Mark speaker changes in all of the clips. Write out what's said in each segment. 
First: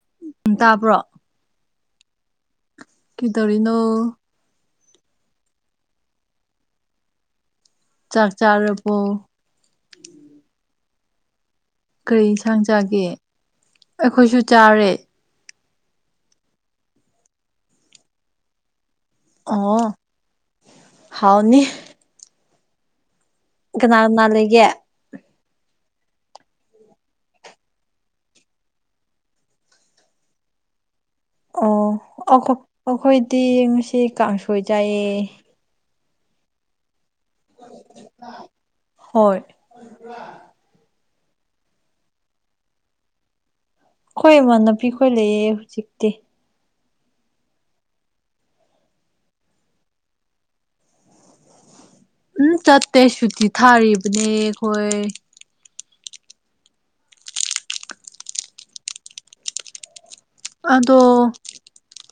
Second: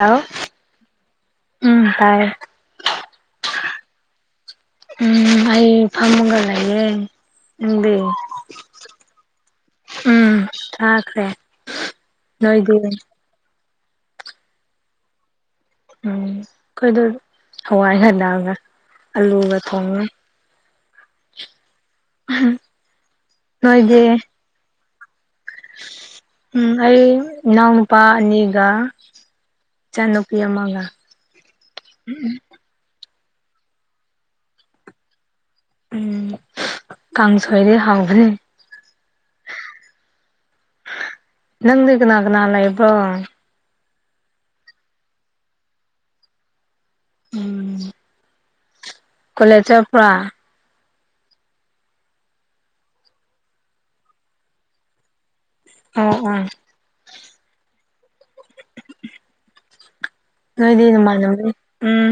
Speaker 1: ꯍꯂꯥꯎ
Speaker 2: ꯇꯥꯕ꯭ꯔꯣ
Speaker 1: ꯎꯝ ꯇꯥꯏ
Speaker 2: ꯀꯩꯇꯧꯔꯤꯅꯣ
Speaker 1: ꯎꯝ ꯑꯩ ꯐꯝꯃꯒ ꯂꯩꯌꯦ ꯅꯪꯗꯤ
Speaker 2: ꯆꯥꯛ ꯆꯥꯔꯕꯣ
Speaker 1: ꯎꯝ ꯊꯥꯈ꯭ꯔꯦ꯫
Speaker 2: ꯀꯔꯤ ꯌꯦꯟꯁꯥꯡ ꯆꯥꯒꯦ ꯑꯈꯣꯏꯁꯨ ꯆꯥꯔꯦ
Speaker 1: ꯎꯝ ꯑꯈꯣꯏꯗꯣ ꯍꯋꯥꯏ ꯈꯔ [unintelligible]
Speaker 2: ꯑꯣ ꯍꯥꯎꯅꯤ
Speaker 1: [unintelligible]
Speaker 2: ꯀꯅꯥ ꯀꯅꯥ ꯂꯩꯒꯦ꯫
Speaker 1: ꯎꯝ ꯑꯩ ꯅꯎꯄꯥꯅꯤꯒ ꯆꯅꯨꯄꯤ ꯑꯃꯒ
Speaker 2: ꯑꯣ ꯑꯈꯣꯏꯗꯤ ꯉꯁꯤ ꯀꯥꯡꯁꯣꯏ ꯆꯏꯌꯦ
Speaker 1: ꯎꯝ ꯀꯥꯡꯁꯣꯏꯗꯤ ꯍꯥꯎꯕꯅꯦ꯫
Speaker 2: ꯍꯣꯏ
Speaker 1: ꯅꯪꯗꯤ ꯀꯅꯥ ꯀꯅꯥ ꯂꯩꯕꯣ꯫
Speaker 2: ꯑꯩꯈꯣꯏ ꯏꯃꯥꯟꯅꯕꯤꯄꯤ ꯈꯣꯏ ꯂꯩꯌꯦ ꯍꯧꯖꯤꯛꯇꯤ
Speaker 1: ꯎꯝ ꯀꯣꯂꯦꯖ ꯆꯠꯄꯔ
Speaker 2: ꯎꯝ ꯆꯠꯇꯦ ꯁꯨꯇꯤ ꯊꯥꯔꯤꯕꯅꯦ ꯑꯈꯣꯏ
Speaker 1: ꯑꯣ ꯑꯣ ꯅꯣꯏꯗ
Speaker 2: ꯑꯗꯣ
Speaker 1: ꯅꯨ ꯃꯥꯜ ꯅꯗꯤ ꯎꯝ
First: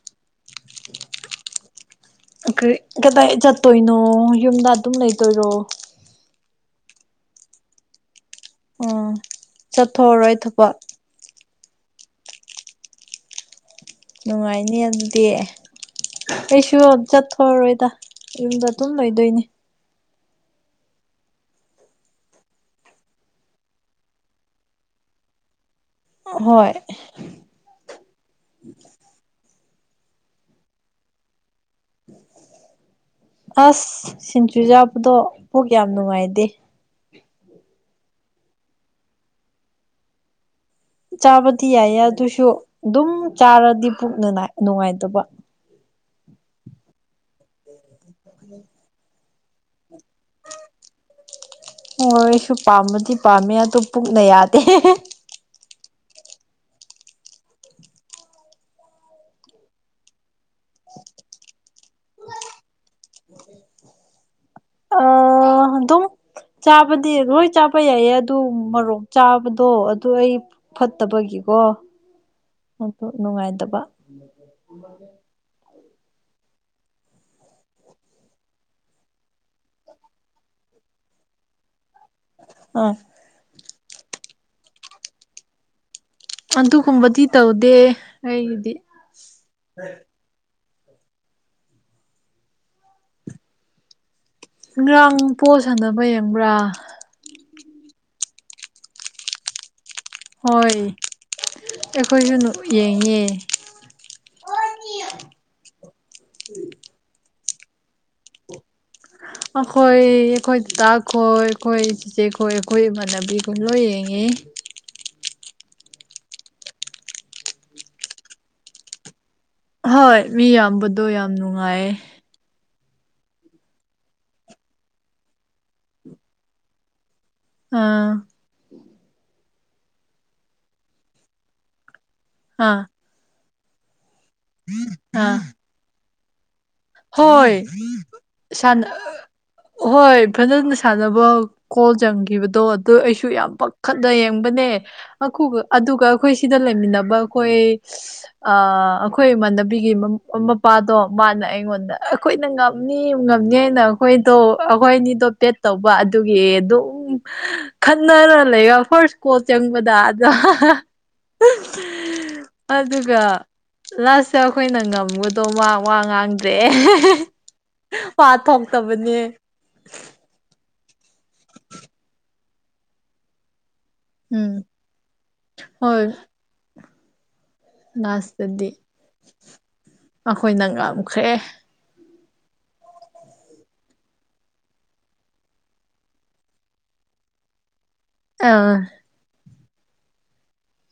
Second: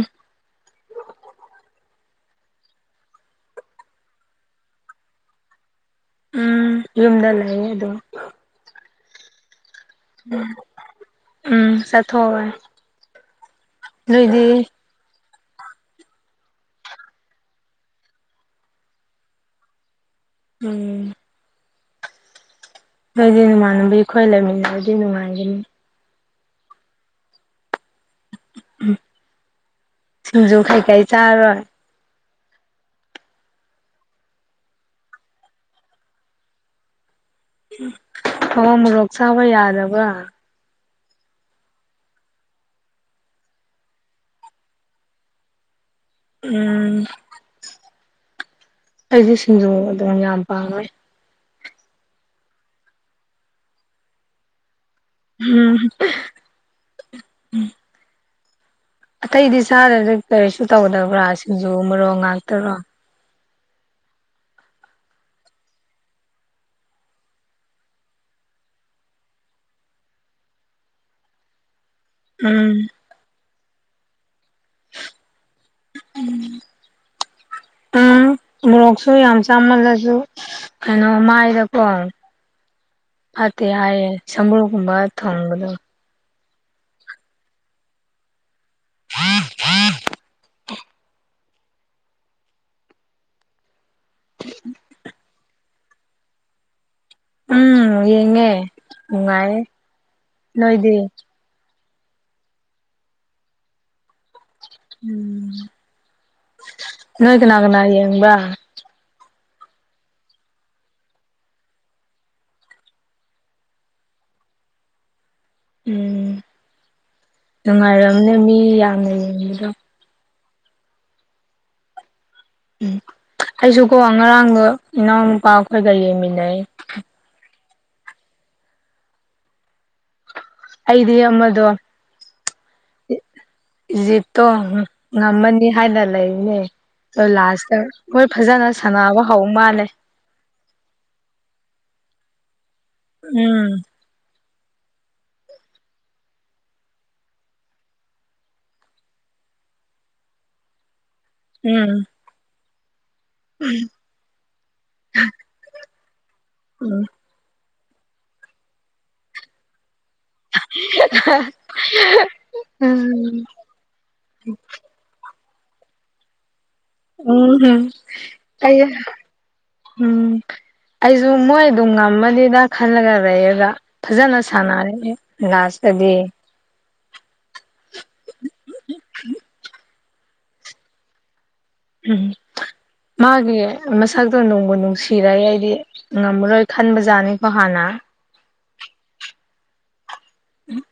Speaker 2: ꯀꯔꯤ ꯀꯗꯥꯏ ꯆꯠꯇꯣꯏꯅꯣ ꯌꯨꯝꯗ ꯑꯗꯨꯝ ꯂꯩꯇꯣꯏꯔꯣ
Speaker 1: ꯎꯝ ꯌꯨꯝꯗ ꯂꯩꯌꯦ ꯑꯗꯨꯝ
Speaker 2: ꯑꯣ ꯆꯠꯊꯣꯛꯑꯔꯣꯏ ꯊꯕꯛ
Speaker 1: ꯎꯝ ꯁꯥ [unintelligible]
Speaker 2: ꯅꯨꯡꯉꯥꯏꯅꯤ ꯑꯗꯨꯗꯤ ꯑꯩꯁꯨ ꯆꯠꯊꯣꯔꯔꯣꯏꯗ ꯌꯨꯝꯗ ꯑꯗꯨꯝ ꯂꯣꯏꯗꯣꯏꯅꯦ
Speaker 1: ꯎꯝ ꯅꯣꯏꯗꯤ ꯅꯨꯡꯉꯥꯟꯅꯕ ꯈꯣꯏ ꯂꯩꯃꯤꯟꯅꯔꯗꯤ ꯅꯨꯡꯉꯥꯏꯒꯅꯤ꯫
Speaker 2: ꯍꯣꯏ
Speaker 1: ꯎ ꯁꯤꯡꯖꯨ ꯀꯩ ꯀꯩ ꯆꯥꯔꯣꯏ
Speaker 2: ꯑꯁ ꯁꯤꯡꯖꯨ ꯆꯥꯕꯗꯣ ꯄꯨꯛ ꯌꯥꯝ ꯅꯨꯡꯉꯥꯏꯗꯦ꯫
Speaker 1: ꯊꯋꯥ ꯃꯣꯔꯣꯛ ꯆꯥꯕ ꯌꯥꯗꯕ
Speaker 2: ꯆꯥꯕꯗꯤ ꯌꯥꯏꯌꯦ ꯑꯗꯨꯁꯨ ꯑꯗꯨꯝ ꯆꯥꯔꯗꯤ ꯄꯨꯛꯅ ꯅꯨꯡꯉꯥꯏꯇꯕ
Speaker 1: ꯎꯝ ꯎꯝ
Speaker 2: [unintelligible]
Speaker 1: ꯑꯩꯗꯤ ꯁꯤꯡꯖꯨ ꯑꯗꯨꯝ ꯌꯥꯝ ꯄꯥꯝꯃꯦ꯫
Speaker 2: ꯍꯣꯏ ꯑꯩꯁꯨ ꯄꯥꯝꯕꯗꯤ ꯄꯥꯝꯃꯦ ꯑꯗꯨ ꯄꯨꯛꯅ ꯌꯥꯗꯦ꯫
Speaker 1: ꯎꯝ ꯑꯇꯩꯗꯤ ꯆꯥꯗ ꯀꯔꯤꯁꯨ ꯇꯧꯗꯕ꯭ꯔꯥ ꯁꯤꯡꯖꯨ ꯃꯔꯣꯛ ꯉꯥꯛꯇꯔꯣ?
Speaker 2: ꯑꯥ ꯑꯗꯨꯝ ꯆꯥꯕꯗꯤ ꯂꯣꯏ ꯆꯥꯕ ꯌꯥꯏꯌꯦ ꯑꯗꯨ ꯃꯔꯣꯛ ꯆꯥꯕꯗꯣ ꯑꯗꯨ ꯑꯩ ꯐꯠꯇꯕꯒꯤꯀꯣ
Speaker 1: ꯎꯝ
Speaker 2: ꯑꯗꯨ ꯅꯨꯡꯉꯥꯏꯇꯕ [unintelligible] [inaudible]
Speaker 1: [unintelligible] ꯎꯝ ꯃꯣꯔꯣꯛꯁꯨ ꯌꯥꯝ ꯆꯥꯝꯃꯜꯂꯁꯨ ꯀꯩꯅꯣ ꯃꯥꯏꯗꯀꯣ
Speaker 2: ꯎꯝ
Speaker 1: ꯐꯠꯇꯦ ꯍꯥꯏꯌꯦ ꯁꯝꯕ꯭ꯔꯨꯒꯨꯝꯕ ꯊꯨꯡꯕꯗꯣ
Speaker 2: ꯑꯗꯨꯒꯨꯝꯕꯗꯤ ꯇꯧꯗꯦ ꯑꯩꯒꯤꯗꯤ꯫ ꯉꯔꯥꯡ ꯕꯣꯜ ꯁꯥꯟꯅꯕ ꯌꯦꯡꯕ꯭ꯔꯥ?
Speaker 1: ꯎꯝ ꯌꯦꯡꯉꯦ ꯅꯨꯡꯉꯥꯏꯌꯦ꯫
Speaker 2: ꯍꯣꯏ
Speaker 1: ꯅꯣꯏꯗꯤ
Speaker 2: ꯑꯩꯈꯣꯏꯁꯨ ꯅꯨ ꯌꯦꯡꯉꯦ꯫
Speaker 1: ꯎꯝ ꯅꯣꯏ ꯀꯅꯥ - ꯀꯅꯥ ꯌꯦꯡꯕ꯭ꯔꯥ? [inaudible]
Speaker 2: ꯑꯈꯣꯏ ꯑꯈꯣꯏ ꯗꯗꯥꯈꯣꯏ ꯑꯈꯣꯏ ꯆꯤꯆꯦꯈꯣꯏ ꯑꯩꯈꯣꯏ ꯏꯃꯥꯟꯅꯕꯤ ꯒꯩ ꯂꯣꯏ ꯌꯦꯡꯉꯤ꯫
Speaker 1: ꯎꯝ ꯅꯨꯡꯉꯥꯏꯔꯝꯅꯦ ꯃꯤ ꯌꯥꯝꯅ ꯌꯦꯡꯕꯗꯣ꯫
Speaker 2: ꯍꯣꯏ ꯃꯤ ꯌꯥꯝꯕꯗꯣ ꯌꯥꯝ ꯅꯨꯡꯉꯥꯏꯌꯦ꯫
Speaker 1: ꯎꯝ ꯑꯩꯁꯨ ꯀꯣ ꯉꯔꯥꯡꯗꯣ ꯏꯅꯥꯎꯅꯄꯥ ꯈꯣꯏꯒ ꯌꯦꯡꯃꯤꯟꯅꯩ꯫
Speaker 2: ꯑꯥ
Speaker 1: ꯑꯩꯗꯤ ꯑꯃꯗꯣ
Speaker 2: ꯍꯥꯥ
Speaker 1: ꯏꯖꯤꯞꯇꯣ
Speaker 2: ꯑꯥ
Speaker 1: ꯉꯝꯃꯅꯤ ꯍꯥꯏꯅ ꯂꯩꯕꯅꯦ ꯑꯗꯣ
Speaker 2: ꯍꯣꯏ
Speaker 1: ꯂꯥꯁꯇ ꯃꯣꯏ ꯐꯖꯅ
Speaker 2: ꯁꯥꯟ
Speaker 1: ꯁꯥꯟꯅꯕ ꯍꯧ ꯃꯥꯜꯂꯦ
Speaker 2: ꯍꯣꯏ ꯐꯖꯅ ꯁꯥꯟꯅꯕ ꯒꯣꯜ ꯆꯪꯈꯤꯕꯗꯣ ꯑꯗꯨ ꯑꯩꯁꯨ ꯌꯥꯝ
Speaker 1: ꯎꯝ
Speaker 2: ꯄꯥꯈꯠ ꯗ ꯌꯦꯡꯕꯅꯦ ꯑꯗꯨꯒ ꯑꯩꯈꯣꯏ ꯁꯤꯗ ꯂꯩꯃꯤꯟꯅꯕ ꯑꯩꯈꯣꯏ ꯑ ꯑꯩꯈꯣꯏ ꯏꯃꯥꯟꯅꯕꯤꯒꯤ ꯃꯄꯥꯗꯣ ꯃꯥꯅ ꯑꯩꯉꯣꯟꯗ
Speaker 1: ꯎꯝ
Speaker 2: ꯑꯩꯈꯣꯏꯅ ꯉꯝꯅꯤ ꯉꯝꯅꯤ ꯍꯥꯏꯅ ꯑꯩꯈꯣꯏꯗꯣ ꯑꯩꯈꯣꯏ ꯑꯅꯤꯗꯣ ꯄꯦꯠ ꯇꯧꯕ ꯑꯗꯨꯒꯤ
Speaker 1: ꯎꯝ
Speaker 2: ꯑꯗꯨꯝ ꯈꯟꯅꯔ ꯂꯩꯒ ꯐꯥꯔꯁ ꯀꯣꯜ ꯆꯪꯕꯗ [unintelligible] ꯑꯗꯨꯒ ꯂꯥꯁꯇ ꯑꯈꯣꯏꯅ ꯉꯝꯕꯗꯣ ꯃꯥ ꯋꯥ ꯉꯥꯡꯗ꯭ꯔꯦ꯫
Speaker 1: ꯎꯝ
Speaker 2: ꯋꯥ
Speaker 1: ꯀꯩ
Speaker 2: ꯊꯣꯛꯇꯕꯅꯦ
Speaker 1: ꯎꯝ ꯑꯩꯖꯨ ꯃꯣꯏ ꯑꯗꯨꯝ ꯉꯝꯃꯅꯤꯗ ꯈꯜꯂꯒ ꯂꯩꯌꯦꯕ꯫ ꯐꯖꯅ
Speaker 2: ꯎꯝ
Speaker 1: ꯁꯥꯟꯅꯔꯛꯑꯦ
Speaker 2: ꯍꯣꯏ
Speaker 1: ꯂꯥꯁꯇꯗꯤ
Speaker 2: ꯂꯥꯁꯇꯗꯤ ꯑꯈꯣꯏꯅ ꯉꯝꯈ꯭ꯔꯦ꯫
Speaker 1: ꯎꯝ ꯃꯥꯒꯤ ꯃꯁꯛꯇꯣ ꯅꯣꯡꯕꯨ ꯅꯨꯡꯁꯤꯔꯛꯏ ꯑꯩꯗꯤ꯫ ꯉꯝꯃꯔꯣꯏ ꯈꯟꯕꯖꯥꯠꯅꯤꯀꯣ ꯍꯥꯟꯅ
Speaker 2: ꯑꯥ
Speaker 1: ꯎꯝ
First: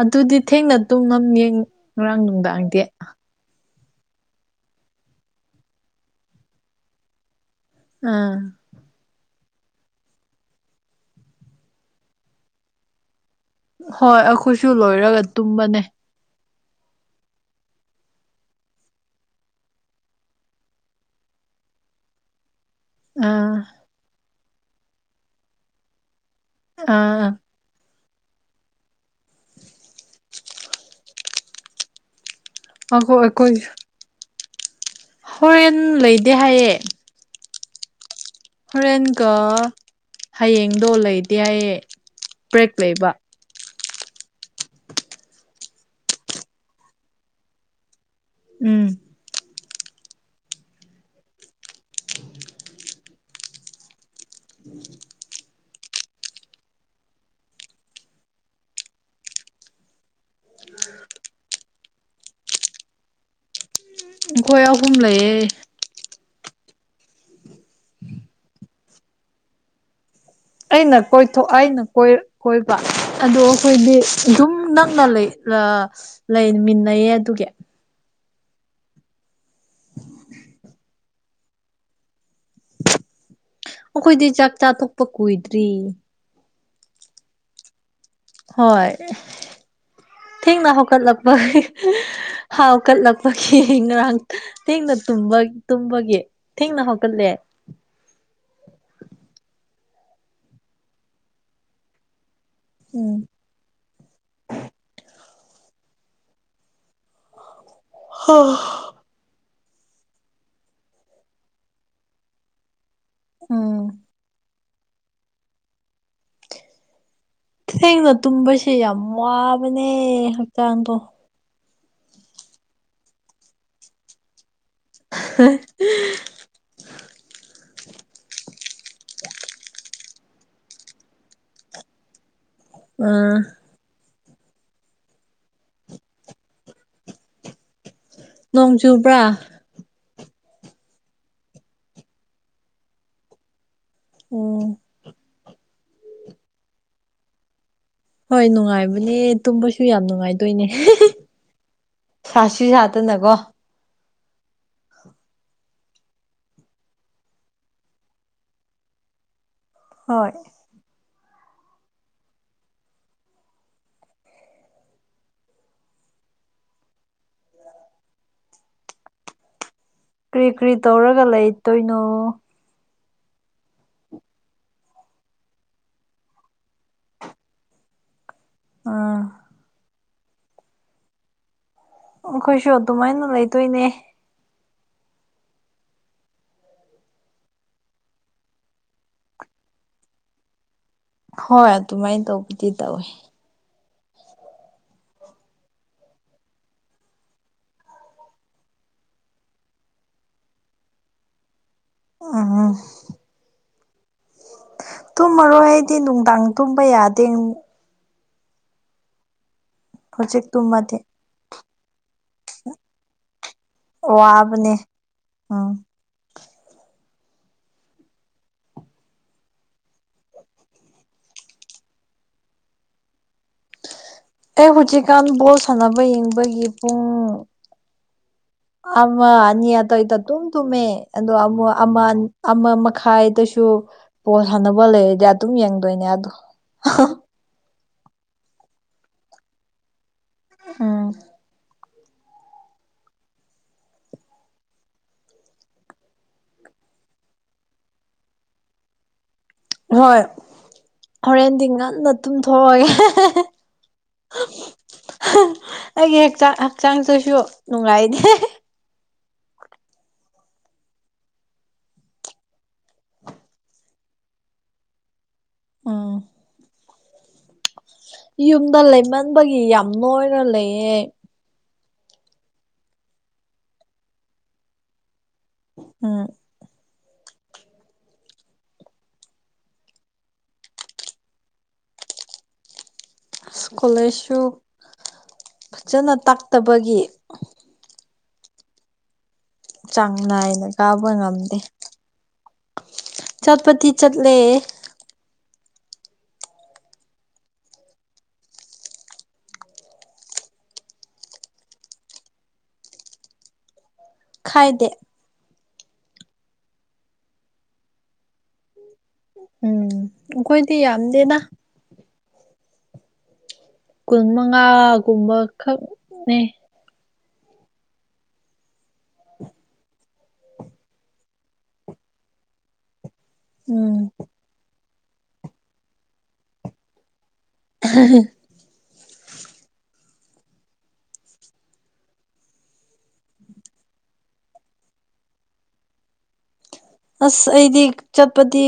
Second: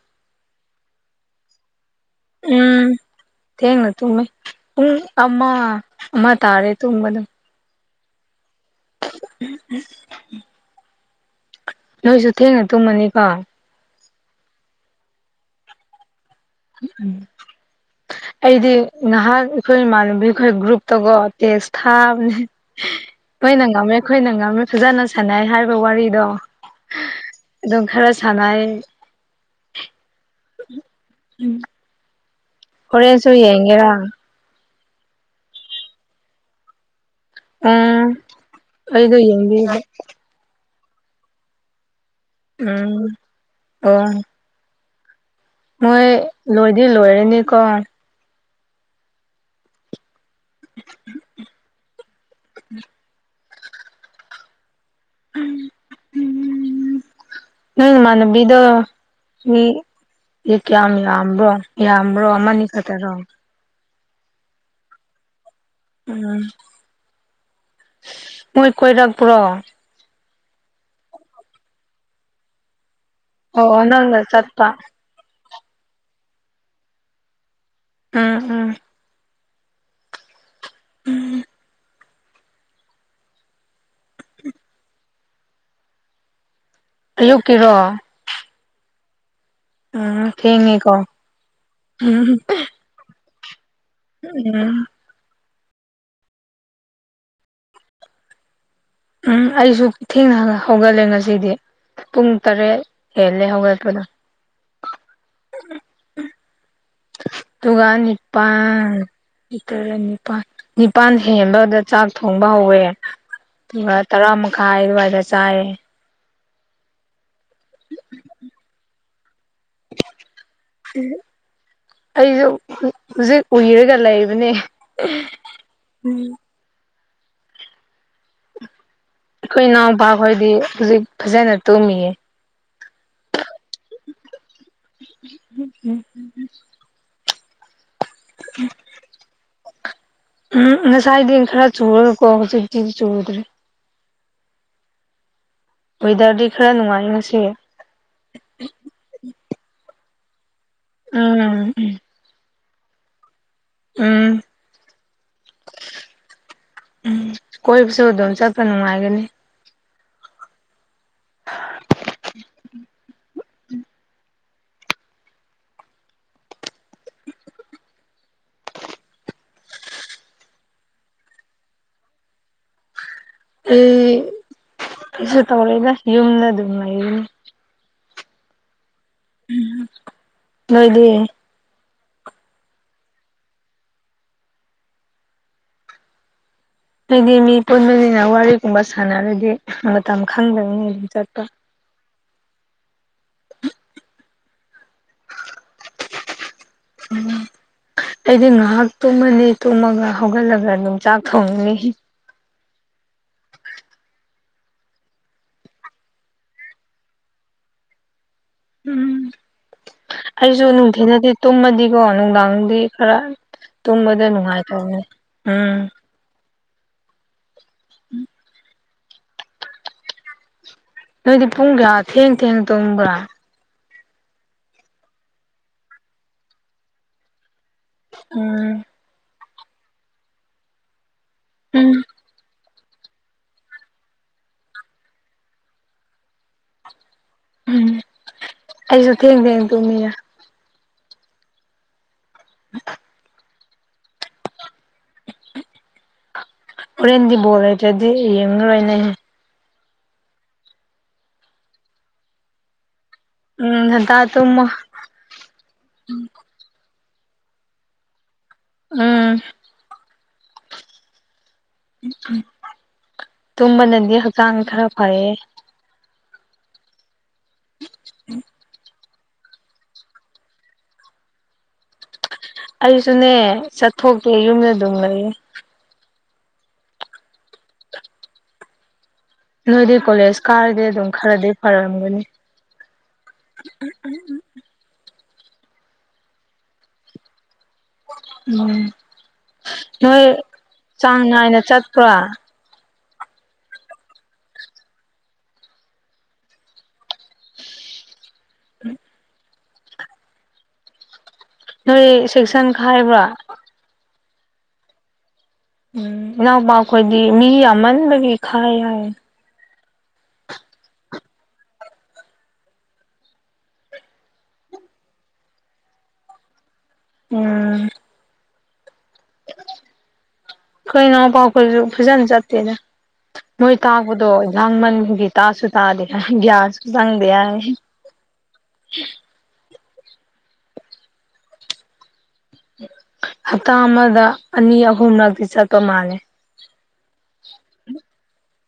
Speaker 2: ꯑꯗꯨꯗꯤ ꯊꯦꯡꯅ ꯇꯨꯝꯃꯝꯅꯤ ꯉꯔꯥꯡ ꯅꯨꯡꯗꯥꯡꯗꯤ
Speaker 1: ꯎꯝ ꯊꯦꯡꯅ ꯇꯨꯝꯃꯦ ꯄꯨꯡ ꯑꯃ ꯑꯃ ꯇꯥꯔꯦ ꯇꯨꯝꯕꯗ
Speaker 2: ꯑꯥ
Speaker 1: ꯎꯝ ꯎꯝ ꯅꯣꯏꯁꯨ ꯊꯦꯡꯅ ꯇꯨꯝꯃꯅꯤꯀꯣ
Speaker 2: ꯍꯣꯏ ꯑꯩꯈꯣꯏꯁꯨ ꯂꯣꯏꯔꯒ ꯇꯨꯝꯕꯅꯦ
Speaker 1: ꯎꯝ ꯑꯩꯗꯤ ꯉꯍꯥꯛ ꯑꯩꯈꯣꯏ ꯏꯃꯥꯟꯅꯕꯤ ꯑꯩꯈꯣꯏ ꯒ꯭ꯔꯨꯞꯇꯒꯣ ꯇꯦꯖ ꯊꯥꯕꯅꯦ
Speaker 2: ꯑꯥ
Speaker 1: ꯑꯩꯈꯣꯏꯅ ꯉꯝꯃꯦ ꯑꯩꯈꯣꯏꯅ ꯉꯝꯃꯦ ꯐꯖꯅ ꯁꯥꯟꯅꯩ ꯍꯥꯏꯔꯤꯕ ꯋꯥꯔꯤꯗꯣ
Speaker 2: ꯑꯥ
Speaker 1: ꯗꯣꯡ ꯈꯔꯥ ꯁꯥꯏ
Speaker 2: [unintelligible]
Speaker 1: ꯎꯝ
Speaker 2: ꯑꯩꯈꯣꯏ
Speaker 1: ꯍꯣꯔꯦꯟꯁꯨ
Speaker 2: ꯑꯩꯈꯣꯏ
Speaker 1: ꯌꯦꯡꯒꯦꯔ
Speaker 2: ꯍꯣꯔꯦꯟ ꯂꯩꯗꯦ ꯍꯥꯏꯌꯦ
Speaker 1: ꯎꯝ ꯑꯩꯗ
Speaker 2: ꯍꯣꯔꯦꯟꯒ
Speaker 1: ꯌꯦꯡꯕꯤ
Speaker 2: ꯍꯌꯦꯡꯗꯣ ꯂꯩꯇꯦ ꯍꯥꯏꯌꯦ ꯕ꯭ꯔꯦꯛ
Speaker 1: ꯎꯝ
Speaker 2: ꯂꯩꯕ
Speaker 1: ꯑꯣ ꯃꯣꯏ ꯂꯣꯏꯗꯤ ꯂꯣꯏꯔꯅꯤꯀꯣ
Speaker 2: ꯎꯝ [inaudible]
Speaker 1: ꯅꯪ ꯅꯃꯥꯅꯕꯤꯗꯣ ꯃꯤ ꯑꯦ ꯀꯌꯥꯝ ꯌꯥꯝꯕ꯭ꯔꯣ ꯌꯥꯝꯕ꯭ꯔꯣ ꯑꯃꯅꯤ ꯈꯛꯇꯔꯣ
Speaker 2: ꯑꯣꯈꯣꯏꯌꯥ ꯍꯨꯝꯂꯌꯦ
Speaker 1: ꯎꯝ ꯃꯣꯏ ꯀꯣꯏꯔꯥꯛꯄ꯭ꯔꯣ
Speaker 2: ꯑꯩꯅ ꯀꯣꯏꯊꯣꯛ ꯑꯩꯅ ꯀꯣꯏꯕ ꯑꯗꯣ
Speaker 1: ꯑꯣ
Speaker 2: ꯑꯩꯈꯣꯏꯗꯤ
Speaker 1: ꯅꯪꯅ
Speaker 2: ꯑꯗꯨꯝ
Speaker 1: ꯆꯠꯄ
Speaker 2: ꯅꯪꯅ ꯂꯩ ꯂꯩꯃꯤꯟꯅꯩꯌꯦ ꯑꯗꯨꯒꯤ
Speaker 1: ꯎꯝ ꯎꯝ ꯎꯝ
Speaker 2: ꯑꯩꯈꯣꯏꯗꯤ ꯆꯥꯛ ꯆꯥꯊꯣꯛꯄ ꯀꯨꯏꯗ꯭ꯔꯤ
Speaker 1: ꯑꯌꯨꯛꯀꯤꯔꯣ
Speaker 2: ꯍꯣꯏ
Speaker 1: ꯎꯝ
Speaker 2: ꯊꯦꯡꯅ
Speaker 1: ꯊꯦꯡꯉꯦꯀꯣ
Speaker 2: ꯍꯧꯀꯠꯂꯛꯄꯥꯒꯤ
Speaker 1: ꯎꯝ
Speaker 2: ꯍꯥꯎ ꯍꯧꯀꯠꯂꯛꯄꯒꯤ ꯉꯔꯥꯡ
Speaker 1: ꯎꯝ
Speaker 2: ꯊꯦꯡꯅ ꯇꯨꯝꯕꯒꯤ ꯊꯦꯡꯅ ꯍꯧꯀꯠꯂꯦ
Speaker 1: ꯎꯝ ꯑꯩꯁꯨ ꯊꯦꯡꯅ ꯍꯧꯒꯠꯂꯦ ꯉꯁꯤꯗꯤ ꯄꯨꯡ ꯇꯔꯦꯠ
Speaker 2: ꯎꯝ
Speaker 1: ꯍꯦꯜꯂꯦ ꯍꯧꯒꯠꯄꯗ ꯗꯨꯀꯥꯟ ꯅꯤꯄꯥꯟ ꯂꯤꯇꯔ ꯅꯤꯄꯥꯜ ꯅꯤꯄꯥꯜ ꯍꯦꯟꯕꯗ ꯆꯥꯛ ꯊꯣꯡꯕ ꯍꯧꯋꯦ
Speaker 2: ꯎꯝ
Speaker 1: ꯑꯗꯨꯒ ꯇꯔꯥ ꯃꯈꯥꯏ ꯑꯗꯨꯋꯥꯏꯗ ꯆꯥꯏꯌꯦ
Speaker 2: ꯊꯦꯡꯅ ꯇꯨꯝꯕꯁꯦ ꯌꯥꯝ ꯋꯥꯕꯅꯦ ꯍꯛꯆꯥꯡꯗꯣ
Speaker 1: ꯑꯩꯁꯨ ꯍꯧꯖꯤꯛ ꯎꯏꯔꯒ ꯂꯩꯕꯅꯦ ꯑꯩꯈꯣꯏ ꯏꯅꯥꯎꯄꯥꯈꯣꯏꯗꯤ ꯍꯧꯖꯤꯛ ꯐꯖꯅ ꯇꯨꯝꯃꯤꯌꯦ
Speaker 2: ꯑꯥ
Speaker 1: [inaudible]
Speaker 2: ꯅꯣꯡ ꯆꯨꯕ꯭ꯔꯥ
Speaker 1: ꯎꯝ ꯉꯁꯥꯏꯗꯤ ꯈꯔ ꯆꯨꯔꯒꯀꯣ ꯍꯧꯖꯤꯛꯇꯤ ꯆꯨꯔꯗ꯭ꯔꯦ
Speaker 2: ꯑꯣ
Speaker 1: ꯋꯦꯗꯔꯗꯤ ꯈꯔ ꯅꯨꯡꯉꯥꯏ ꯉꯁꯤ
Speaker 2: ꯍꯣꯏ ꯅꯨꯡꯉꯥꯏꯕꯅꯦ ꯇꯨꯝꯕꯁꯨ ꯌꯥꯝ ꯅꯨꯡꯉꯥꯏꯗꯣꯏꯅꯦ
Speaker 1: ꯎꯝ
Speaker 2: ꯁꯤ ꯁꯥ ꯍꯥꯇꯅꯀꯣ
Speaker 1: ꯎꯝ ꯎꯝ ꯀꯣꯏꯕꯁꯨ ꯑꯗꯨꯝ ꯆꯠꯄ ꯅꯨꯡꯉꯥꯏꯒꯅꯤ
Speaker 2: ꯍꯣꯏ
Speaker 1: [inaudible]
Speaker 2: ꯀꯔꯤ ꯀꯔꯤ ꯇꯧꯔꯒ ꯂꯩꯇꯣꯏꯅꯣ
Speaker 1: ꯑꯩ ꯀꯩꯁꯨ ꯇꯧꯔꯣꯏꯗ ꯌꯨꯝꯗ ꯑꯗꯨꯝ ꯂꯩꯒꯅꯤ
Speaker 2: ꯑꯥ
Speaker 1: ꯅꯣꯏꯗꯤ
Speaker 2: ꯑꯩꯈꯣꯏꯁꯨ ꯑꯗꯨꯃꯥꯏꯅ ꯂꯩꯗꯣꯏꯅꯦ
Speaker 1: ꯑꯩꯗꯤ ꯃꯤ ꯄꯨꯟꯕꯅꯤꯅ ꯋꯥꯔꯤꯒꯨꯝꯕ ꯁꯥꯟꯅꯔꯗꯤ ꯃꯇꯝ ꯈꯪꯗꯕꯅꯤ ꯆꯠꯄ
Speaker 2: ꯍꯣꯏ ꯑꯗꯨꯃꯥꯏꯟ ꯇꯧꯕꯗꯤ ꯇꯧꯋꯦ
Speaker 1: [inaudible] ꯎꯝ ꯑꯩꯗꯤ ꯉꯥꯍꯥꯛ ꯇꯨꯝꯃꯅꯤ ꯇꯨꯝꯃꯒ ꯍꯧꯒꯠꯂꯒ ꯑꯗꯨꯝ ꯆꯥꯛ ꯊꯣꯡꯅꯤ
Speaker 2: [unintelligible] ꯇꯨꯝꯃꯔꯣꯏ ꯑꯩꯗꯤ ꯅꯨꯡꯗꯥꯡ ꯇꯨꯝꯕ ꯌꯥꯗꯦ
Speaker 1: ꯎꯝ
Speaker 2: ꯍꯧꯖꯤꯛ
Speaker 1: ꯑꯩꯁꯨ
Speaker 2: ꯇꯨꯝꯃꯗꯤ
Speaker 1: ꯅꯨꯡꯊꯤꯟꯗꯗꯤ ꯇꯨꯝꯃꯗꯤꯀꯣ ꯅꯨꯡꯗꯥꯡꯗꯤ ꯈꯔ ꯇꯨꯝꯕꯗ
Speaker 2: ꯋꯥꯕꯅꯦ
Speaker 1: ꯅꯨꯡꯉꯥꯏꯇꯧꯕꯅꯤ ꯎꯝ [unintelligible] ꯅꯣꯏꯗꯤ ꯄꯨꯡ ꯀꯌꯥ ꯊꯦꯡ ꯊꯦꯡ ꯇꯨꯝꯕ꯭ꯔꯥ
Speaker 2: ꯑꯩ ꯍꯧꯖꯤꯛꯀꯥꯟ ꯕꯣꯜ ꯁꯥꯟꯅꯕ ꯌꯦꯡꯕꯒꯤ ꯄꯨꯡ
Speaker 1: ꯎꯝ
Speaker 2: ꯑꯃ ꯑꯅꯤ ꯑꯗꯋꯥꯏꯗꯥ ꯗꯨꯝ ꯇꯨꯝꯃꯦ ꯑꯗꯣ ꯑꯃꯨꯛ
Speaker 1: ꯎꯝ
Speaker 2: ꯑꯃ ꯑꯃ ꯃꯈꯥꯏꯗꯁꯨ ꯕꯣꯜ ꯁꯟꯅꯕ ꯂꯩꯔꯗꯤ ꯑꯗꯨꯝ ꯌꯦꯡꯗꯣꯏꯅꯦ ꯑꯗꯣ
Speaker 1: ꯎꯝ ꯑꯩꯁꯨ ꯊꯦꯡ ꯊꯦꯡ ꯇꯨꯝꯃꯤꯔ
Speaker 2: ꯎꯝ
Speaker 1: [unintelligible] ꯍꯣꯔꯦꯟꯗꯤ ꯕꯣꯜ ꯂꯩꯇꯔꯗꯤ ꯌꯦꯡꯉꯔꯣꯏꯅꯦ
Speaker 2: ꯍꯣꯏ ꯍꯣꯔꯦꯟꯗꯤ ꯉꯟꯅ ꯇꯨꯝꯊꯣꯛꯑꯒꯦ
Speaker 1: ꯎꯝ ꯉꯟꯇꯥ ꯇꯨꯝꯃꯣ
Speaker 2: ꯑꯩꯒꯤ ꯍꯛꯆꯥꯡ ꯍꯛꯆꯥꯡꯁꯨꯁꯨ ꯅꯨꯡꯉꯥꯏꯗꯦ
Speaker 1: ꯎꯝ ꯇꯨꯝꯕꯅꯗꯤ ꯍꯛꯆꯥꯡ ꯈꯔ ꯐꯩꯌꯦ
Speaker 2: ꯎꯝ ꯌꯨꯝꯗ ꯂꯩꯃꯟꯕꯒꯤ ꯌꯥꯝ ꯅꯣꯏꯔꯥ ꯂꯩꯌꯦ
Speaker 1: ꯑꯩꯁꯨꯅꯦ ꯆꯠꯊꯣꯛꯇꯦ ꯌꯨꯝꯗ ꯑꯗꯨꯝ ꯂꯩꯌꯦ
Speaker 2: ꯎꯝ
Speaker 1: ꯅꯣꯏꯗꯤ ꯀꯣꯂꯦꯖ ꯀꯥꯔꯗꯤ ꯑꯗꯨꯝ ꯈꯔꯗꯤ ꯐꯔꯝꯒꯅꯤ
Speaker 2: ꯑꯁ ꯀꯣꯂꯦꯖꯁꯨ ꯐꯖꯅ ꯇꯥꯛꯇꯕꯒꯤ
Speaker 1: ꯎꯝ
Speaker 2: ꯆꯥꯡ
Speaker 1: ꯅꯣꯏ
Speaker 2: ꯅꯥꯏꯅ ꯀꯥꯕ
Speaker 1: ꯆꯥꯡꯅꯥꯏꯅ
Speaker 2: ꯉꯝꯗꯦ
Speaker 1: ꯆꯠꯄ꯭ꯔꯣ
Speaker 2: ꯆꯠꯄꯗꯤ ꯆꯠꯂꯦ
Speaker 1: [inaudible] ꯅꯣꯏ ꯁꯦꯛꯁꯟ ꯈꯥꯏꯕ꯭ꯔꯥ
Speaker 2: ꯈꯥꯏꯗꯦ
Speaker 1: ꯎꯝ ꯏꯅꯥꯎꯄꯥ ꯈꯣꯏꯗꯤ ꯃꯤ ꯌꯥꯝꯃꯟꯕꯒꯤ ꯈꯥꯏ ꯍꯥꯏ
Speaker 2: ꯎꯝ ꯑꯩꯈꯣꯏꯗꯤ ꯌꯥꯝꯗꯦꯗ ꯀꯨꯟ ꯃꯉꯥꯒꯨꯝꯕ ꯈꯛꯅꯦ
Speaker 1: ꯎꯝ ꯈꯣꯏ ꯅꯎꯄ ꯈꯣꯢꯁꯨ ꯐꯖꯥꯟ ꯆꯠꯇꯦꯗ ꯃꯣꯏ
Speaker 2: ꯎꯝ
Speaker 1: ꯇꯥꯛꯄꯗꯣ ꯂꯥꯡꯃꯟꯕꯒꯤ ꯇꯥꯁꯨ ꯇꯥꯗꯦ ꯍꯥꯏ ꯒ꯭ꯌꯥꯟꯁꯨ ꯆꯪꯗꯦ ꯍꯥꯏ
Speaker 2: [unintelligible]
Speaker 1: [unintelligible] ꯍꯞꯇꯥ ꯑꯃꯗ ꯑꯅꯤ ꯑꯍꯨꯝꯂꯛꯇꯤ ꯆꯠꯄ ꯃꯥꯜꯂꯦ
Speaker 2: ꯑꯁ ꯑꯩꯗꯤ ꯆꯠꯄꯗꯤ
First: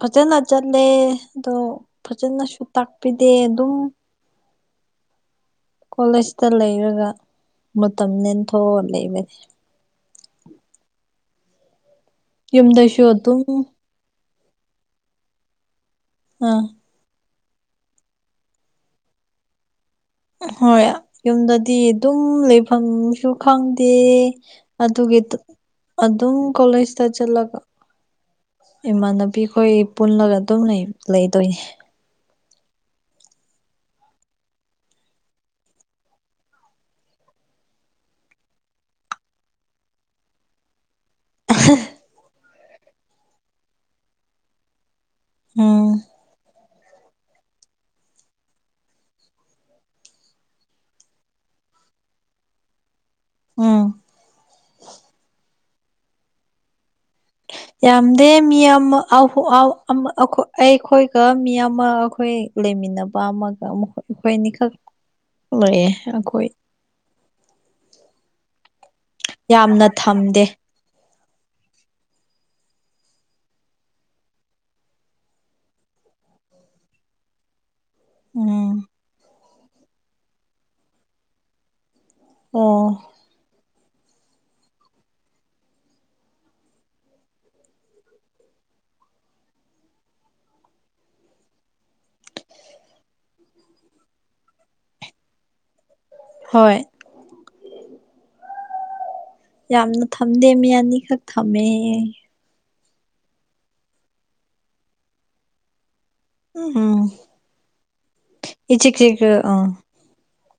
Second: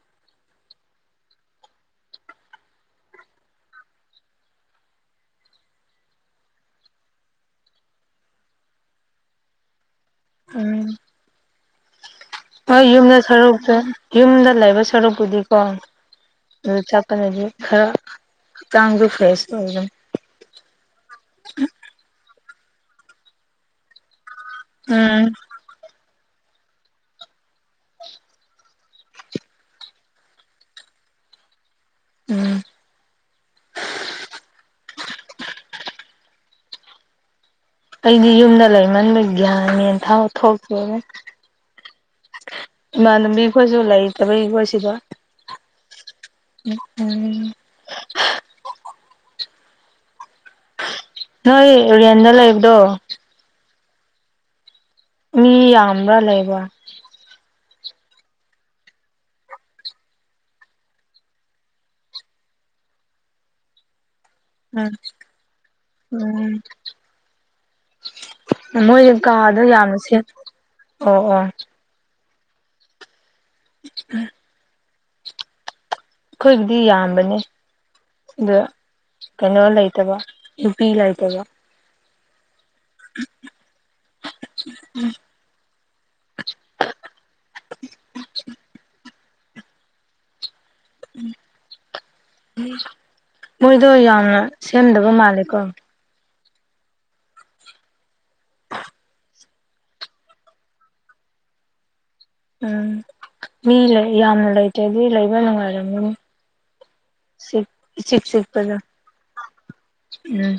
Speaker 2: ꯐꯖꯅ ꯆꯠꯂꯦ ꯑꯗꯣ ꯐꯖꯅꯁꯨ ꯇꯥꯛꯄꯤꯗꯦ ꯑꯗꯨꯝ ꯀꯣꯂꯦꯖꯇ ꯂꯩꯔꯒ ꯃꯇꯝ ꯂꯦꯟꯊꯣꯛꯑ ꯂꯩꯕꯅꯦ
Speaker 1: ꯎꯝ ꯍꯣꯏ
Speaker 2: ꯌꯨꯝꯗꯁꯨ
Speaker 1: ꯌꯨꯝꯗ
Speaker 2: ꯑꯗꯨꯝ
Speaker 1: ꯁꯔꯨꯛ ꯌꯨꯝꯗ ꯂꯩꯕ ꯁꯔꯨꯛꯄꯨꯗꯤꯀꯣ
Speaker 2: ꯑꯥꯝ
Speaker 1: ꯑꯗꯨ ꯆꯥꯛꯄꯗꯗꯤ ꯈꯔ ꯍꯥꯛꯆꯥꯡꯁꯨ ꯐ꯭ꯔꯦꯁ ꯑꯣꯏ ꯑꯗꯨꯝ
Speaker 2: ꯍꯣꯏ ꯌꯨꯝꯗꯗꯤ ꯑꯗꯨꯝ ꯂꯩꯐꯝꯁꯨ ꯈꯪꯗꯦ ꯑꯗꯨꯒꯤ
Speaker 1: ꯎꯝ
Speaker 2: ꯑꯗꯨꯝ ꯀꯣꯂꯦꯖꯇ ꯆꯠꯂꯒ ꯏꯃꯥꯟꯅꯕꯤꯈꯣꯏ ꯄꯨꯜꯂꯒ ꯑꯗꯨꯝ ꯂꯩꯗꯣꯏꯅꯦ
Speaker 1: ꯎꯝ ꯑꯩꯗꯤ ꯌꯨꯝꯗ ꯂꯩꯃꯟꯕ ꯒ꯭ꯌꯥꯟꯃꯦꯟꯐꯥꯎ ꯊꯣꯛꯇꯔꯦꯗ ꯏꯃꯥꯟꯅꯕꯤ ꯑꯩꯈꯣꯏꯁꯨ ꯂꯩꯇꯕꯩꯈꯣꯏ ꯁꯤꯗ
Speaker 2: ꯎꯝ
Speaker 1: ꯎꯝ ꯅꯣꯏ ꯔꯦꯟꯇ ꯂꯩꯕꯗꯣ
Speaker 2: ꯎꯝ
Speaker 1: ꯃꯤ ꯌꯥꯝꯅ ꯂꯩꯕꯔꯥ
Speaker 2: ꯌꯥꯝꯗꯦ ꯃꯤ ꯑꯃ ꯑꯩꯈꯣꯏꯒ ꯃꯤ ꯑꯃ ꯑꯩꯈꯣꯏ ꯂꯩꯃꯤꯟꯅꯕ ꯑꯃꯒ ꯑꯩꯈꯣꯏ ꯑꯅꯤꯈꯛ
Speaker 1: ꯎꯝ
Speaker 2: ꯂꯩꯌꯦ ꯑꯩꯈꯣꯏ
Speaker 1: ꯃꯣꯏꯁ ꯀꯥꯗ ꯌꯥꯝꯅ ꯁꯤꯞ ꯑꯣ ꯑꯣ [unintelligible] ꯑꯩꯈꯣꯏꯕꯨꯗꯤ ꯌꯥꯝꯕꯅꯦ ꯑꯗꯨ
Speaker 2: ꯎꯝ
Speaker 1: ꯀꯩꯅꯣ ꯂꯩꯇꯕ ꯅꯨꯄꯤ ꯂꯩꯇꯕ
Speaker 2: ꯑꯣ
Speaker 1: ꯎꯝ [inaudible] ꯃꯣꯏꯗꯣ ꯌꯥꯝꯅ ꯁꯦꯝꯗꯕ ꯃꯥꯜꯂꯦꯀꯣ
Speaker 2: ꯍꯣꯏ ꯌꯥꯝꯅ ꯊꯝꯗꯦ ꯃꯤ ꯑꯅꯤꯈꯛ ꯊꯝꯃꯦ
Speaker 1: ꯎꯝ ꯃꯤ ꯂꯩ ꯌꯥꯝꯅ ꯂꯩꯇꯔꯗꯤ ꯑꯗꯨ ꯂꯩꯕ ꯅꯨꯡꯉꯥꯏꯔꯝꯃꯔꯣꯢ
Speaker 2: ꯎꯝ
Speaker 1: ꯢꯆꯤꯛ ꯆꯤꯛꯕꯗꯣ
Speaker 2: ꯏꯆꯤꯛ ꯆꯤꯛꯑ ꯑꯥ
Speaker 1: ꯎꯝ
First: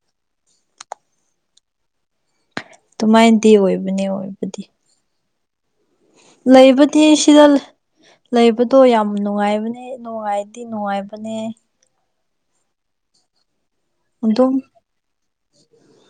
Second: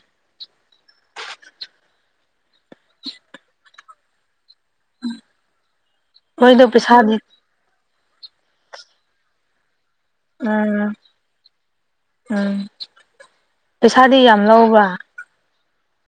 Speaker 2: ꯑꯗꯨꯃꯥꯏꯅꯗꯤ ꯑꯣꯏꯕꯅꯦ ꯑꯣꯏꯕꯗꯤ
Speaker 1: ꯎꯝ
Speaker 2: ꯂꯩꯕꯗꯤ ꯁꯤꯗ ꯂꯩꯕꯗꯣ ꯌꯥꯝ ꯅꯨꯡꯉꯥꯏꯕꯅꯦ ꯅꯨꯡꯉꯥꯏꯗꯤ
Speaker 1: ꯎꯝ
Speaker 2: ꯅꯨꯡꯉꯥꯏꯕꯅꯦ
Speaker 1: ꯎꯝ ꯄꯩꯁꯥꯗꯤ ꯌꯥꯝ
Speaker 2: ꯑꯗꯨꯝ
Speaker 1: ꯂꯧꯕ꯭ꯔꯥ